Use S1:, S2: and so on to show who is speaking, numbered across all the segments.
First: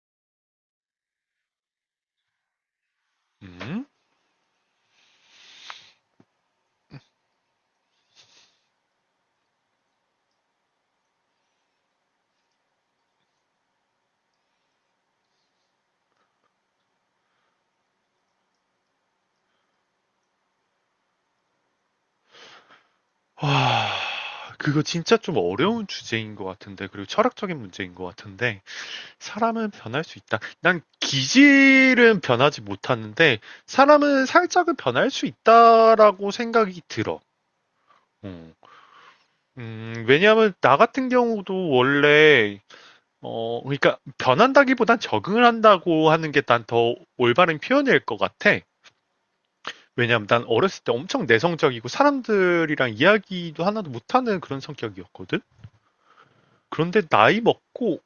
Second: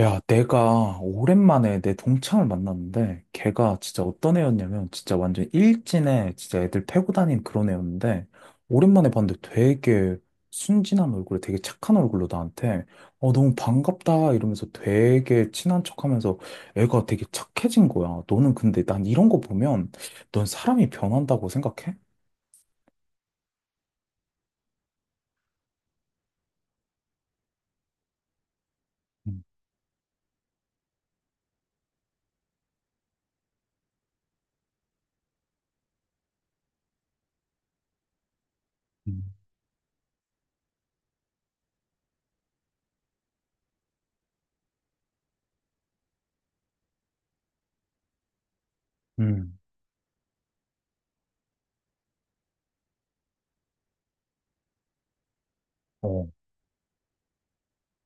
S1: 야, 내가 오랜만에 내 동창을 만났는데, 걔가
S2: 음?
S1: 진짜 어떤 애였냐면, 진짜 완전 일진에 진짜 애들 패고 다닌 그런 애였는데, 오랜만에 봤는데 되게 순진한 얼굴에 되게 착한 얼굴로 나한테, 너무 반갑다 이러면서 되게 친한 척 하면서 애가 되게 착해진 거야. 너는 근데 난 이런 거 보면, 넌 사람이 변한다고 생각해?
S2: 와, 그거 진짜 좀 어려운 주제인 것 같은데, 그리고 철학적인 문제인 것 같은데,
S1: 음,
S2: 사람은 변할 수 있다. 난 기질은 변하지 못하는데, 사람은 살짝은 변할 수 있다라고 생각이 들어. 음,
S1: 음,
S2: 왜냐하면 나 같은 경우도 원래, 그러니까 변한다기보단 적응을 한다고 하는 게 난 더 올바른 표현일 것 같아.
S1: 음,
S2: 왜냐하면 난 어렸을 때 엄청 내성적이고 사람들이랑 이야기도 하나도 못하는 그런 성격이었거든.
S1: 어,
S2: 그런데 나이 먹고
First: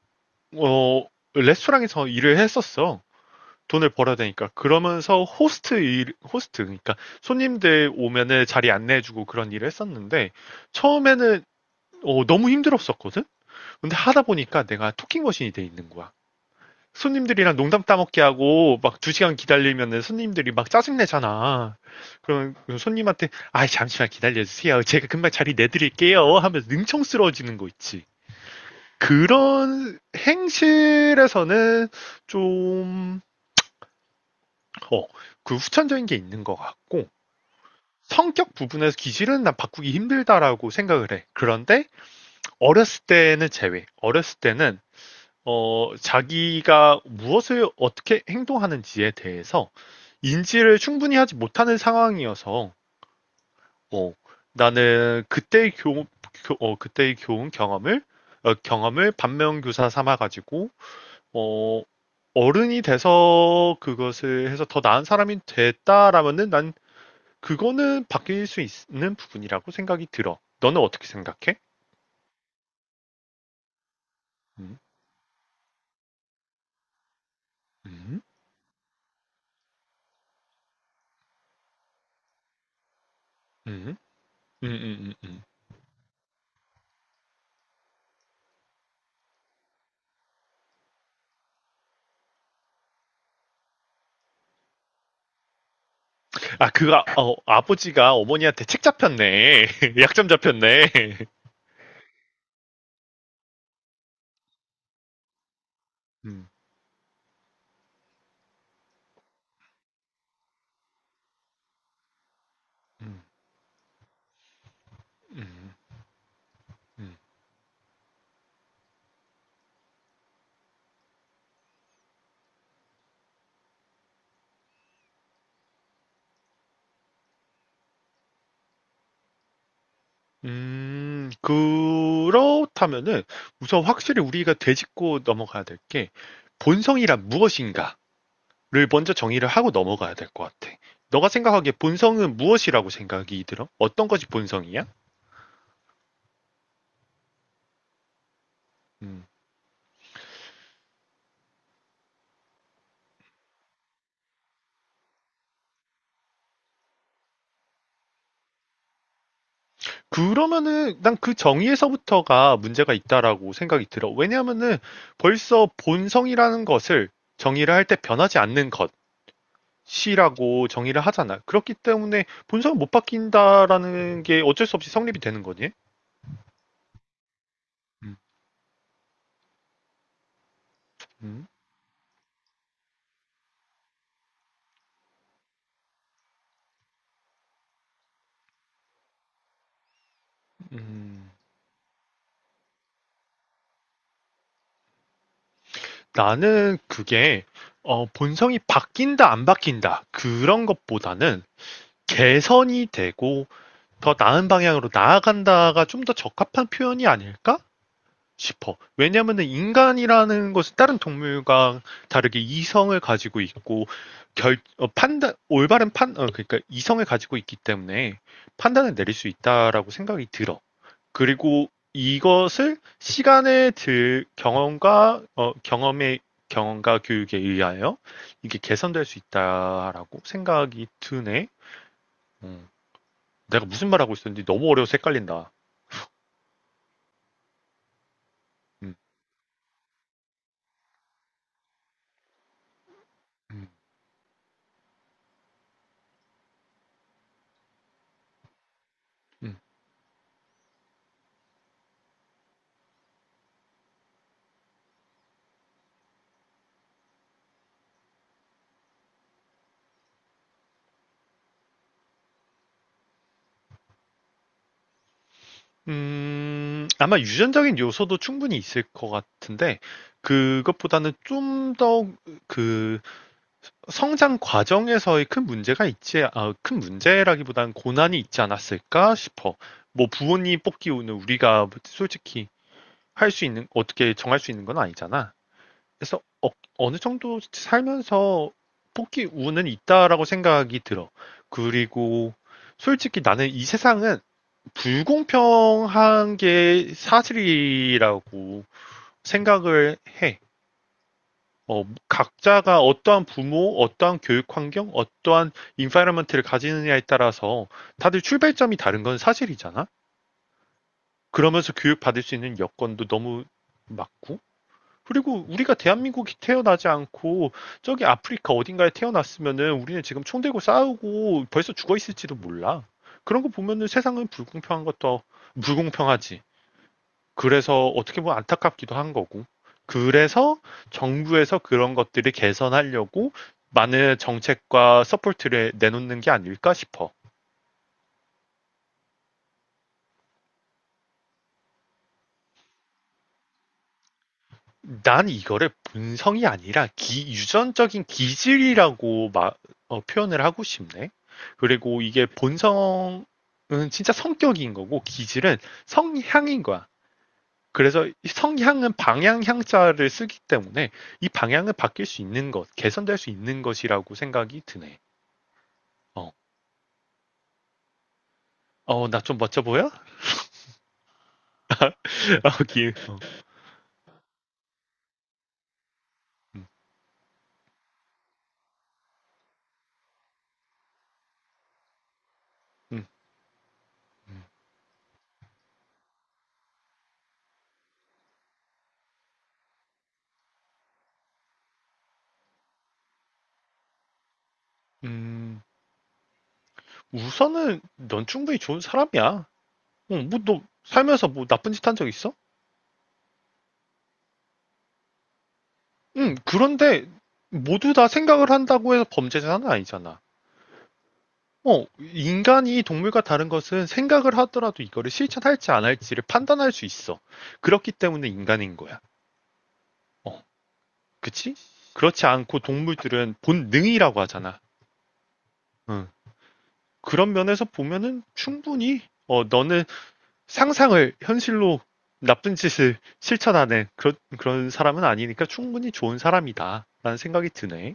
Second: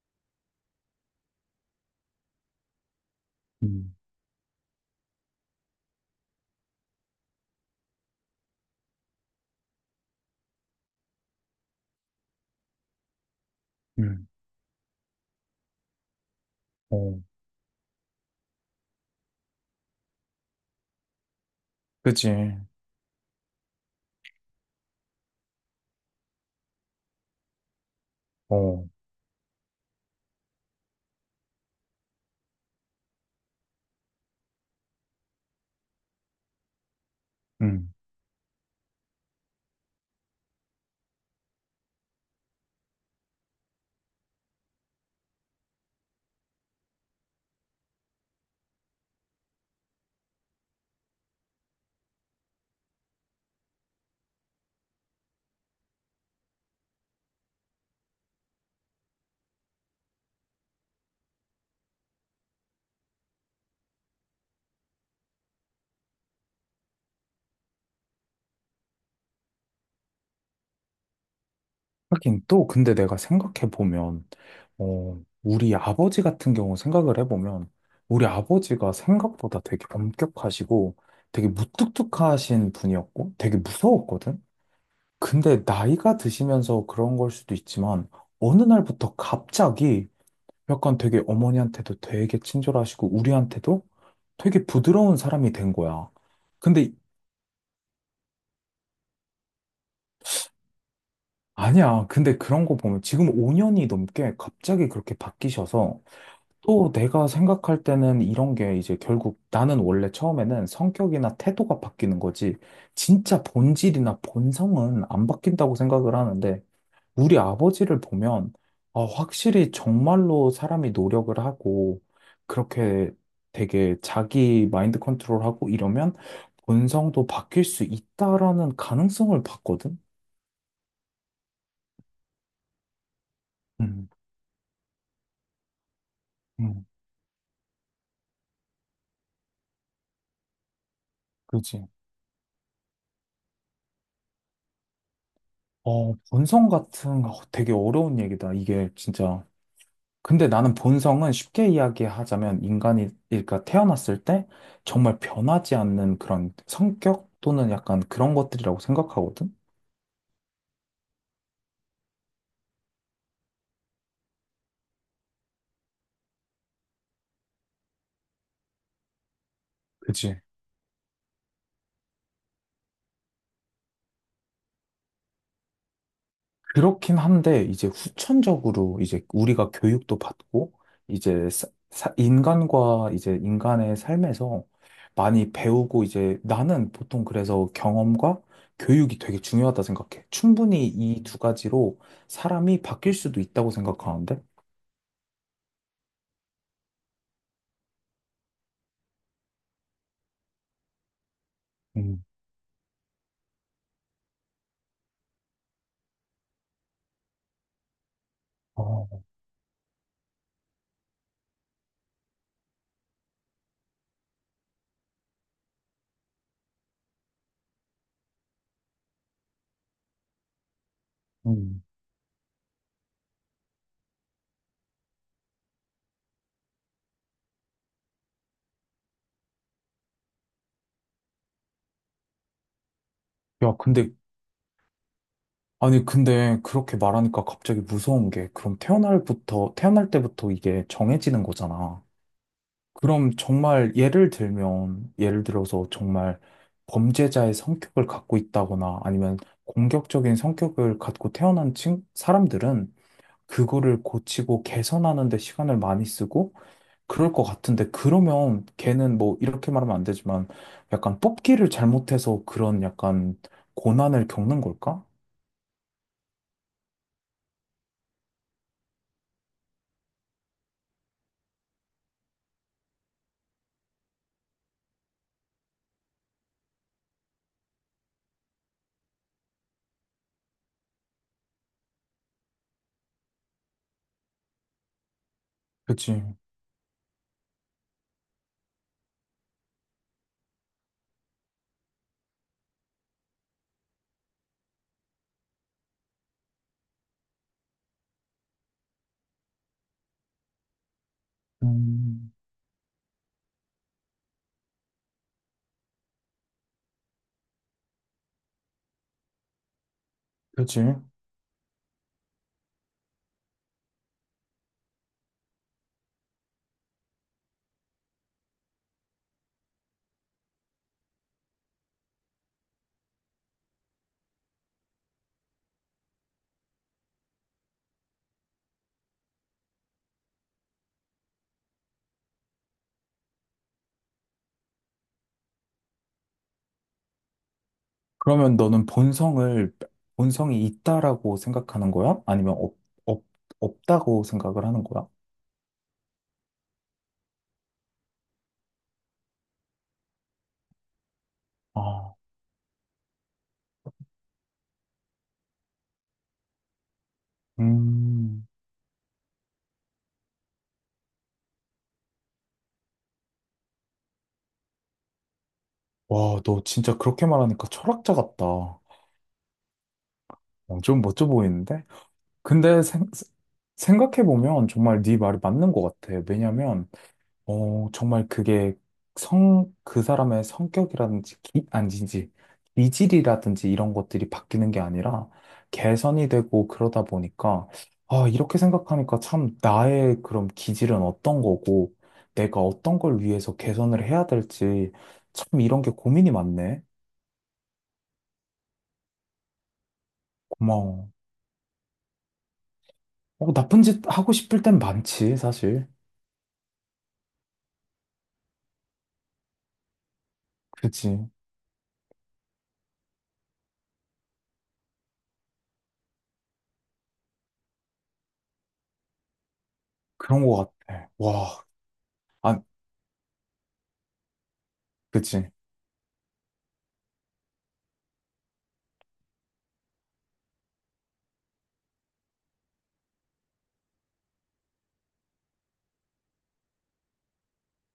S2: 어 레스토랑에서 일을 했었어. 돈을
S1: 음,
S2: 벌어야 되니까. 그러면서 호스트 일, 호스트, 그러니까 손님들 오면은 자리 안내해주고 그런 일을 했었는데, 처음에는 너무 힘들었었거든? 근데 하다
S1: 음,
S2: 보니까 내가 토킹 머신이 돼 있는 거야.
S1: 어,
S2: 손님들이랑 농담 따먹게 하고, 막 두 시간 기다리면은 손님들이 막 짜증내잖아.
S1: 그지,
S2: 그러면 그 손님한테, 아, 잠시만 기다려주세요. 제가 금방 자리 내드릴게요. 하면서 능청스러워지는 거 있지.
S1: 어,
S2: 그런 행실에서는 좀, 어, 그 후천적인 게 있는 것 같고,
S1: 응.
S2: 성격 부분에서 기질은 난 바꾸기 힘들다라고 생각을 해. 그런데 어렸을 때는 제외. 어렸을 때는, 자기가 무엇을 어떻게 행동하는지에 대해서 인지를 충분히 하지 못하는 상황이어서, 어, 나는 그때의 교, 교- 어, 그때의 교훈 경험을, 어, 경험을 반면교사 삼아가지고 어, 어른이 돼서 그것을 해서 더 나은 사람이 됐다라면은 난 그거는 바뀔 수 있는 부분이라고 생각이 들어. 너는 어떻게 생각해?
S1: 하긴 또 근데 내가 생각해 보면
S2: 음,
S1: 우리 아버지 같은 경우 생각을 해 보면
S2: 음,
S1: 우리 아버지가 생각보다 되게 엄격하시고 되게 무뚝뚝하신 분이었고 되게
S2: 음,
S1: 무서웠거든.
S2: 음, 음, 음, 음.
S1: 근데 나이가 드시면서 그런 걸 수도 있지만 어느 날부터 갑자기 약간 되게 어머니한테도 되게 친절하시고 우리한테도 되게 부드러운 사람이 된 거야.
S2: 아, 그,
S1: 근데
S2: 아, 어, 아버지가 어머니한테 책 잡혔네. 약점 잡혔네.
S1: 아니야. 근데 그런 거 보면 지금 5년이 넘게 갑자기 그렇게 바뀌셔서
S2: 음,
S1: 또 내가 생각할 때는 이런 게 이제 결국 나는 원래 처음에는 성격이나 태도가 바뀌는 거지
S2: 음,
S1: 진짜 본질이나 본성은 안
S2: 음,
S1: 바뀐다고 생각을 하는데
S2: 음.
S1: 우리 아버지를 보면 아, 확실히 정말로 사람이 노력을 하고 그렇게 되게 자기 마인드 컨트롤하고 이러면 본성도 바뀔 수 있다라는 가능성을 봤거든.
S2: 그렇다면은 우선
S1: 음,
S2: 확실히 우리가 되짚고 넘어가야 될 게
S1: 음,
S2: 본성이란 무엇인가? 를 먼저 정의를 하고 넘어가야 될 것 같아. 너가 생각하기에
S1: 그지.
S2: 본성은 무엇이라고 생각이 들어? 어떤 것이 본성이야?
S1: 본성 같은 거 되게 어려운 얘기다. 이게
S2: 음.
S1: 진짜. 근데 나는 본성은 쉽게 이야기하자면 인간이, 그러니까 태어났을 때 정말 변하지 않는 그런 성격 또는 약간 그런 것들이라고 생각하거든?
S2: 그러면은 난 그 정의에서부터가 문제가 있다라고 생각이 들어. 왜냐하면은 벌써 본성이라는 것을 정의를 할 때 변하지 않는
S1: 그치?
S2: 것이라고 정의를 하잖아. 그렇기 때문에 본성은 못 바뀐다라는 게 어쩔 수 없이 성립이 되는 거지.
S1: 그렇긴 한데 이제
S2: 음,
S1: 후천적으로 이제 우리가 교육도 받고
S2: 음,
S1: 이제 인간과 이제 인간의 삶에서 많이 배우고 이제 나는 보통 그래서 경험과 교육이 되게 중요하다 생각해. 충분히 이
S2: 음.
S1: 두 가지로 사람이 바뀔 수도 있다고 생각하는데.
S2: 나는 그게 본성이 바뀐다 안 바뀐다 그런 것보다는
S1: 음.
S2: 개선이 되고 더 나은 방향으로 나아간다가 좀 더 적합한 표현이 아닐까 싶어.
S1: 어,
S2: 왜냐면은 인간이라는 것은 다른 동물과 다르게 이성을 가지고 있고 결 어, 판단 올바른 판 어, 그러니까 이성을 가지고 있기 때문에 판단을 내릴 수 있다라고 생각이 들어. 그리고
S1: 음.
S2: 이것을 시간의 들 경험과 어, 경험의 경험과 교육에 의하여 이게 개선될 수 있다라고 생각이 드네. 음. 내가
S1: 야,
S2: 무슨
S1: 근데,
S2: 말하고 있었는지 너무 어려워서 헷갈린다.
S1: 아니, 근데 그렇게 말하니까 갑자기 무서운 게, 그럼
S2: 음,
S1: 태어날부터, 태어날 때부터 이게 정해지는 거잖아. 그럼
S2: 음,
S1: 정말 예를 들면, 예를 들어서 정말 범죄자의 성격을 갖고 있다거나 아니면
S2: 음.
S1: 공격적인 성격을 갖고 태어난 사람들은 그거를 고치고 개선하는 데 시간을 많이 쓰고 그럴 것 같은데, 그러면 걔는 뭐 이렇게 말하면 안 되지만 약간 뽑기를 잘못해서 그런 약간 고난을 겪는 걸까?
S2: 아마 유전적인 요소도 충분히 있을 것 같은데, 그것보다는 좀 더 그 성장 과정에서의 큰 문제가 있지, 아, 큰 문제라기보다는 고난이 있지 않았을까 싶어. 뭐 부모님 뽑기는 우리가 솔직히 할 수 있는, 어떻게 정할 수 있는 건 아니잖아. 그래서
S1: 그치.
S2: 느 정도 살면서 포기 우는 있다라고 생각이 들어. 그리고 솔직히 나는 이 세상은 불공평한 게 사실이라고 생각을 해.
S1: 음,
S2: 각자가 어떠한 부모, 어떠한 교육 환경, 어떠한 인파이러먼트를 가지느냐에 따라서 다들 출발점이 다른 건 사실이잖아.
S1: 그치.
S2: 그러면서 교육받을 수 있는 여건도 너무 맞고 그리고 우리가 대한민국이 태어나지 않고 저기 아프리카 어딘가에 태어났으면은 우리는 지금 총 들고 싸우고 벌써 죽어 있을지도 몰라. 그런 거 보면은 세상은 불공평한 것도 불공평하지. 그래서 어떻게 보면 안타깝기도 한 거고. 그래서 정부에서 그런 것들을 개선하려고 많은 정책과 서포트를 내놓는 게 아닐까 싶어.
S1: 그러면 너는 본성을, 본성이 있다라고 생각하는 거야? 아니면 없, 없다고 생각을 하는 거야?
S2: 난 이거를 본성이 아니라 유전적인 기질이라고 표현을 하고 싶네. 그리고
S1: 아,
S2: 이게 본성은 진짜 성격인 거고 기질은 성향인 거야. 그래서 이
S1: 음.
S2: 성향은 방향 향자를 쓰기 때문에 이 방향은 바뀔 수 있는 것, 개선될 수 있는 것이라고 생각이 드네. 어,
S1: 와, 너 진짜 그렇게 말하니까 철학자 같다. 어,
S2: 나 좀 멋져 보여?
S1: 좀 멋져 보이는데?
S2: 아,
S1: 근데
S2: 기, 어,
S1: 생각해보면 정말 네 말이 맞는 것 같아.
S2: 음,
S1: 왜냐면 정말 그게 그 사람의 성격이라든지,
S2: 음,
S1: 기질이라든지 이런 것들이 바뀌는 게 아니라 개선이 되고 그러다 보니까, 아, 이렇게 생각하니까 참 나의 그럼 기질은 어떤 거고, 내가 어떤 걸 위해서 개선을 해야 될지, 참
S2: 음,
S1: 이런 게 고민이 많네.
S2: 우선은 넌 충분히 좋은 사람이야. 뭐너
S1: 고마워.
S2: 살면서 뭐 나쁜 짓 한 적 있어?
S1: 어, 나쁜 짓 하고 싶을 땐 많지, 사실.
S2: 응, 그런데 모두 다 생각을 한다고 해서 범죄자는 아니잖아.
S1: 그지.
S2: 인간이 동물과 다른 것은 생각을 하더라도 이거를 실천할지 안 할지를 판단할 수 있어. 그렇기 때문에 인간인 거야. 어,
S1: 그런 거 같아.
S2: 그치?
S1: 와,
S2: 그렇지 않고
S1: 아,
S2: 동물들은 본능이라고 하잖아.
S1: 그지.
S2: 응. 그런 면에서 보면은 충분히, 너는 상상을 현실로 나쁜 짓을 실천하는 그런, 그런 사람은 아니니까 충분히 좋은 사람이다. 라는 생각이 드네.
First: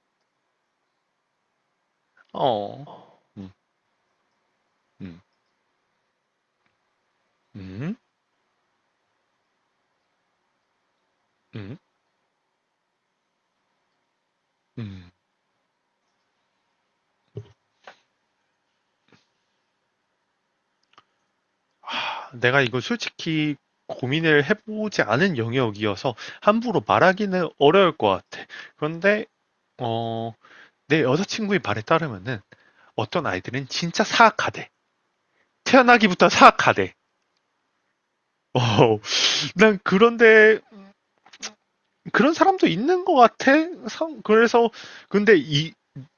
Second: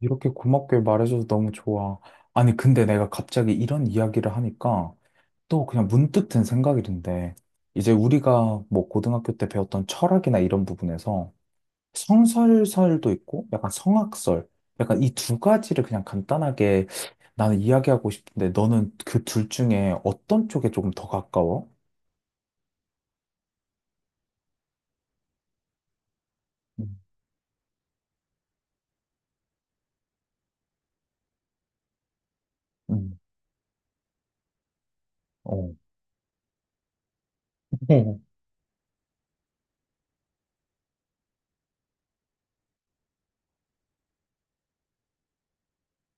S1: 이렇게 고맙게 말해줘서 너무 좋아. 아니, 근데 내가
S2: 어,
S1: 갑자기 이런 이야기를 하니까
S2: 음,
S1: 또 그냥 문득 든 생각인데, 이제
S2: 음.
S1: 우리가 뭐 고등학교 때 배웠던 철학이나 이런 부분에서
S2: 음,
S1: 성설설도 있고, 약간 성악설, 약간
S2: 음.
S1: 이 두 가지를 그냥 간단하게 나는 이야기하고 싶은데, 너는 그 둘 중에 어떤 쪽에 조금 더 가까워?
S2: 아, 내가 이거 솔직히 고민을 해보지 않은 영역이어서 함부로
S1: 음.
S2: 말하기는 어려울 것 같아. 그런데, 어, 내 여자친구의 말에 따르면은
S1: 음,
S2: 어떤 아이들은 진짜 사악하대.
S1: 어.
S2: 태어나기부터 사악하대. 어, 난 그런데, 그런 사람도 있는 것 같아. 그래서, 근데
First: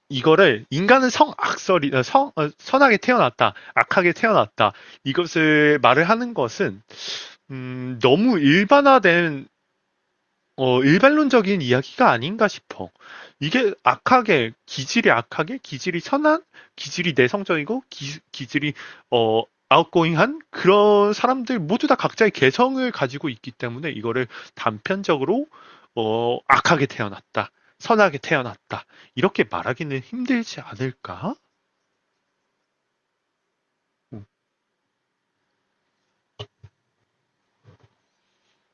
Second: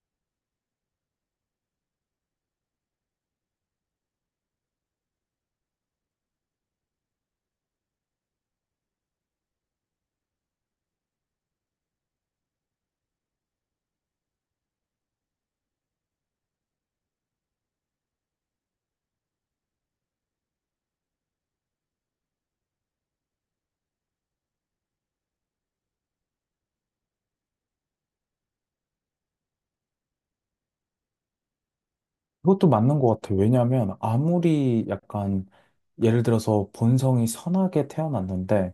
S2: 이거를 인간은 성악설이, 어, 성, 어, 선하게 태어났다. 악하게 태어났다. 이것을 말을 하는 것은 너무 일반화된 일반론적인 이야기가 아닌가 싶어. 기질이 악하게, 기질이 선한, 기질이 내성적이고, 기질이, 어, 아웃고잉한 그런 사람들 모두 다 각자의 개성을 가지고 있기 때문에 이거를 단편적으로, 악하게 태어났다. 선하게 태어났다. 이렇게 말하기는 힘들지 않을까?
S1: 그것도 맞는 것 같아요. 왜냐하면
S2: 음,
S1: 아무리 약간 예를 들어서 본성이 선하게 태어났는데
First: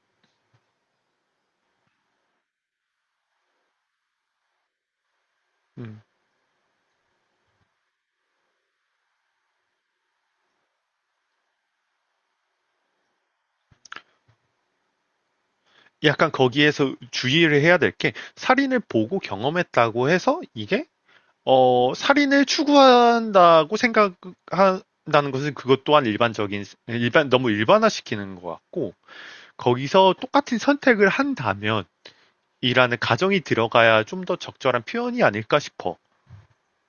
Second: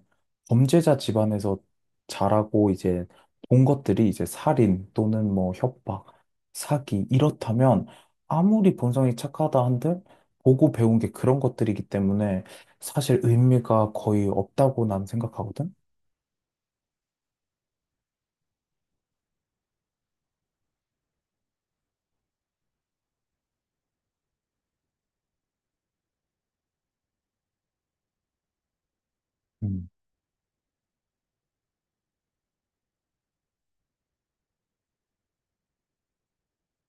S1: 범죄자 집안에서 자라고 이제 본 것들이 이제 살인 또는 뭐
S2: 음.
S1: 협박, 사기 이렇다면 아무리 본성이 착하다 한들 보고 배운 게 그런 것들이기 때문에 사실 의미가 거의 없다고 난 생각하거든.
S2: 약간 거기에서 주의를 해야 될 게, 살인을 보고 경험했다고 해서 이게 살인을 추구한다고 생각한다는 것은 그것 또한 일반적인, 너무 일반화시키는 것 같고,
S1: 음.
S2: 거기서 똑같은 선택을 한다면, 이라는 가정이 들어가야 좀 더 적절한 표현이 아닐까 싶어.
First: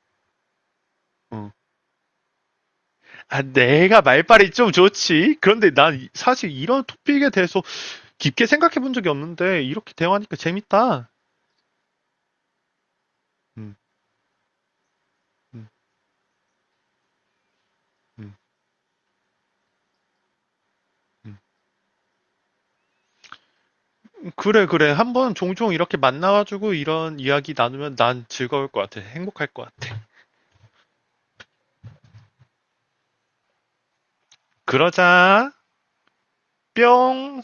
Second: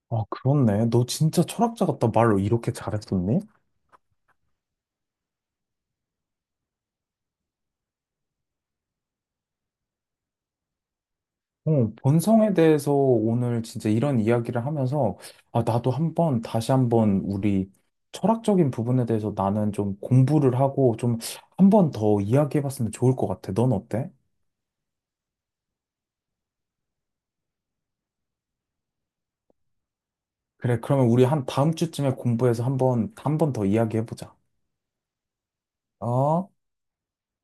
S1: 아, 그렇네. 너 진짜
S2: 응.
S1: 철학자 같다. 말로 이렇게 잘했었니?
S2: 아, 내가 말빨이 좀 좋지. 그런데 난 사실 이런 토픽에 대해서 깊게 생각해 본 적이 없는데, 이렇게 대화하니까 재밌다.
S1: 본성에 대해서 오늘
S2: 음,
S1: 진짜 이런 이야기를 하면서, 아,
S2: 음,
S1: 나도 한번, 다시 한번 우리
S2: 음,
S1: 철학적인 부분에 대해서 나는 좀 공부를 하고 좀
S2: 음.
S1: 한번 더 이야기해봤으면 좋을 것 같아. 넌 어때?
S2: 그래, 그래. 한번 종종 이렇게 만나가지고 이런 이야기 나누면 난 즐거울 것 같아. 행복할 것 같아.
S1: 그래, 그러면 우리 한 다음 주쯤에 공부해서 한번, 한번 더 이야기해보자.
S2: 그러자.
S1: 어?
S2: 뿅!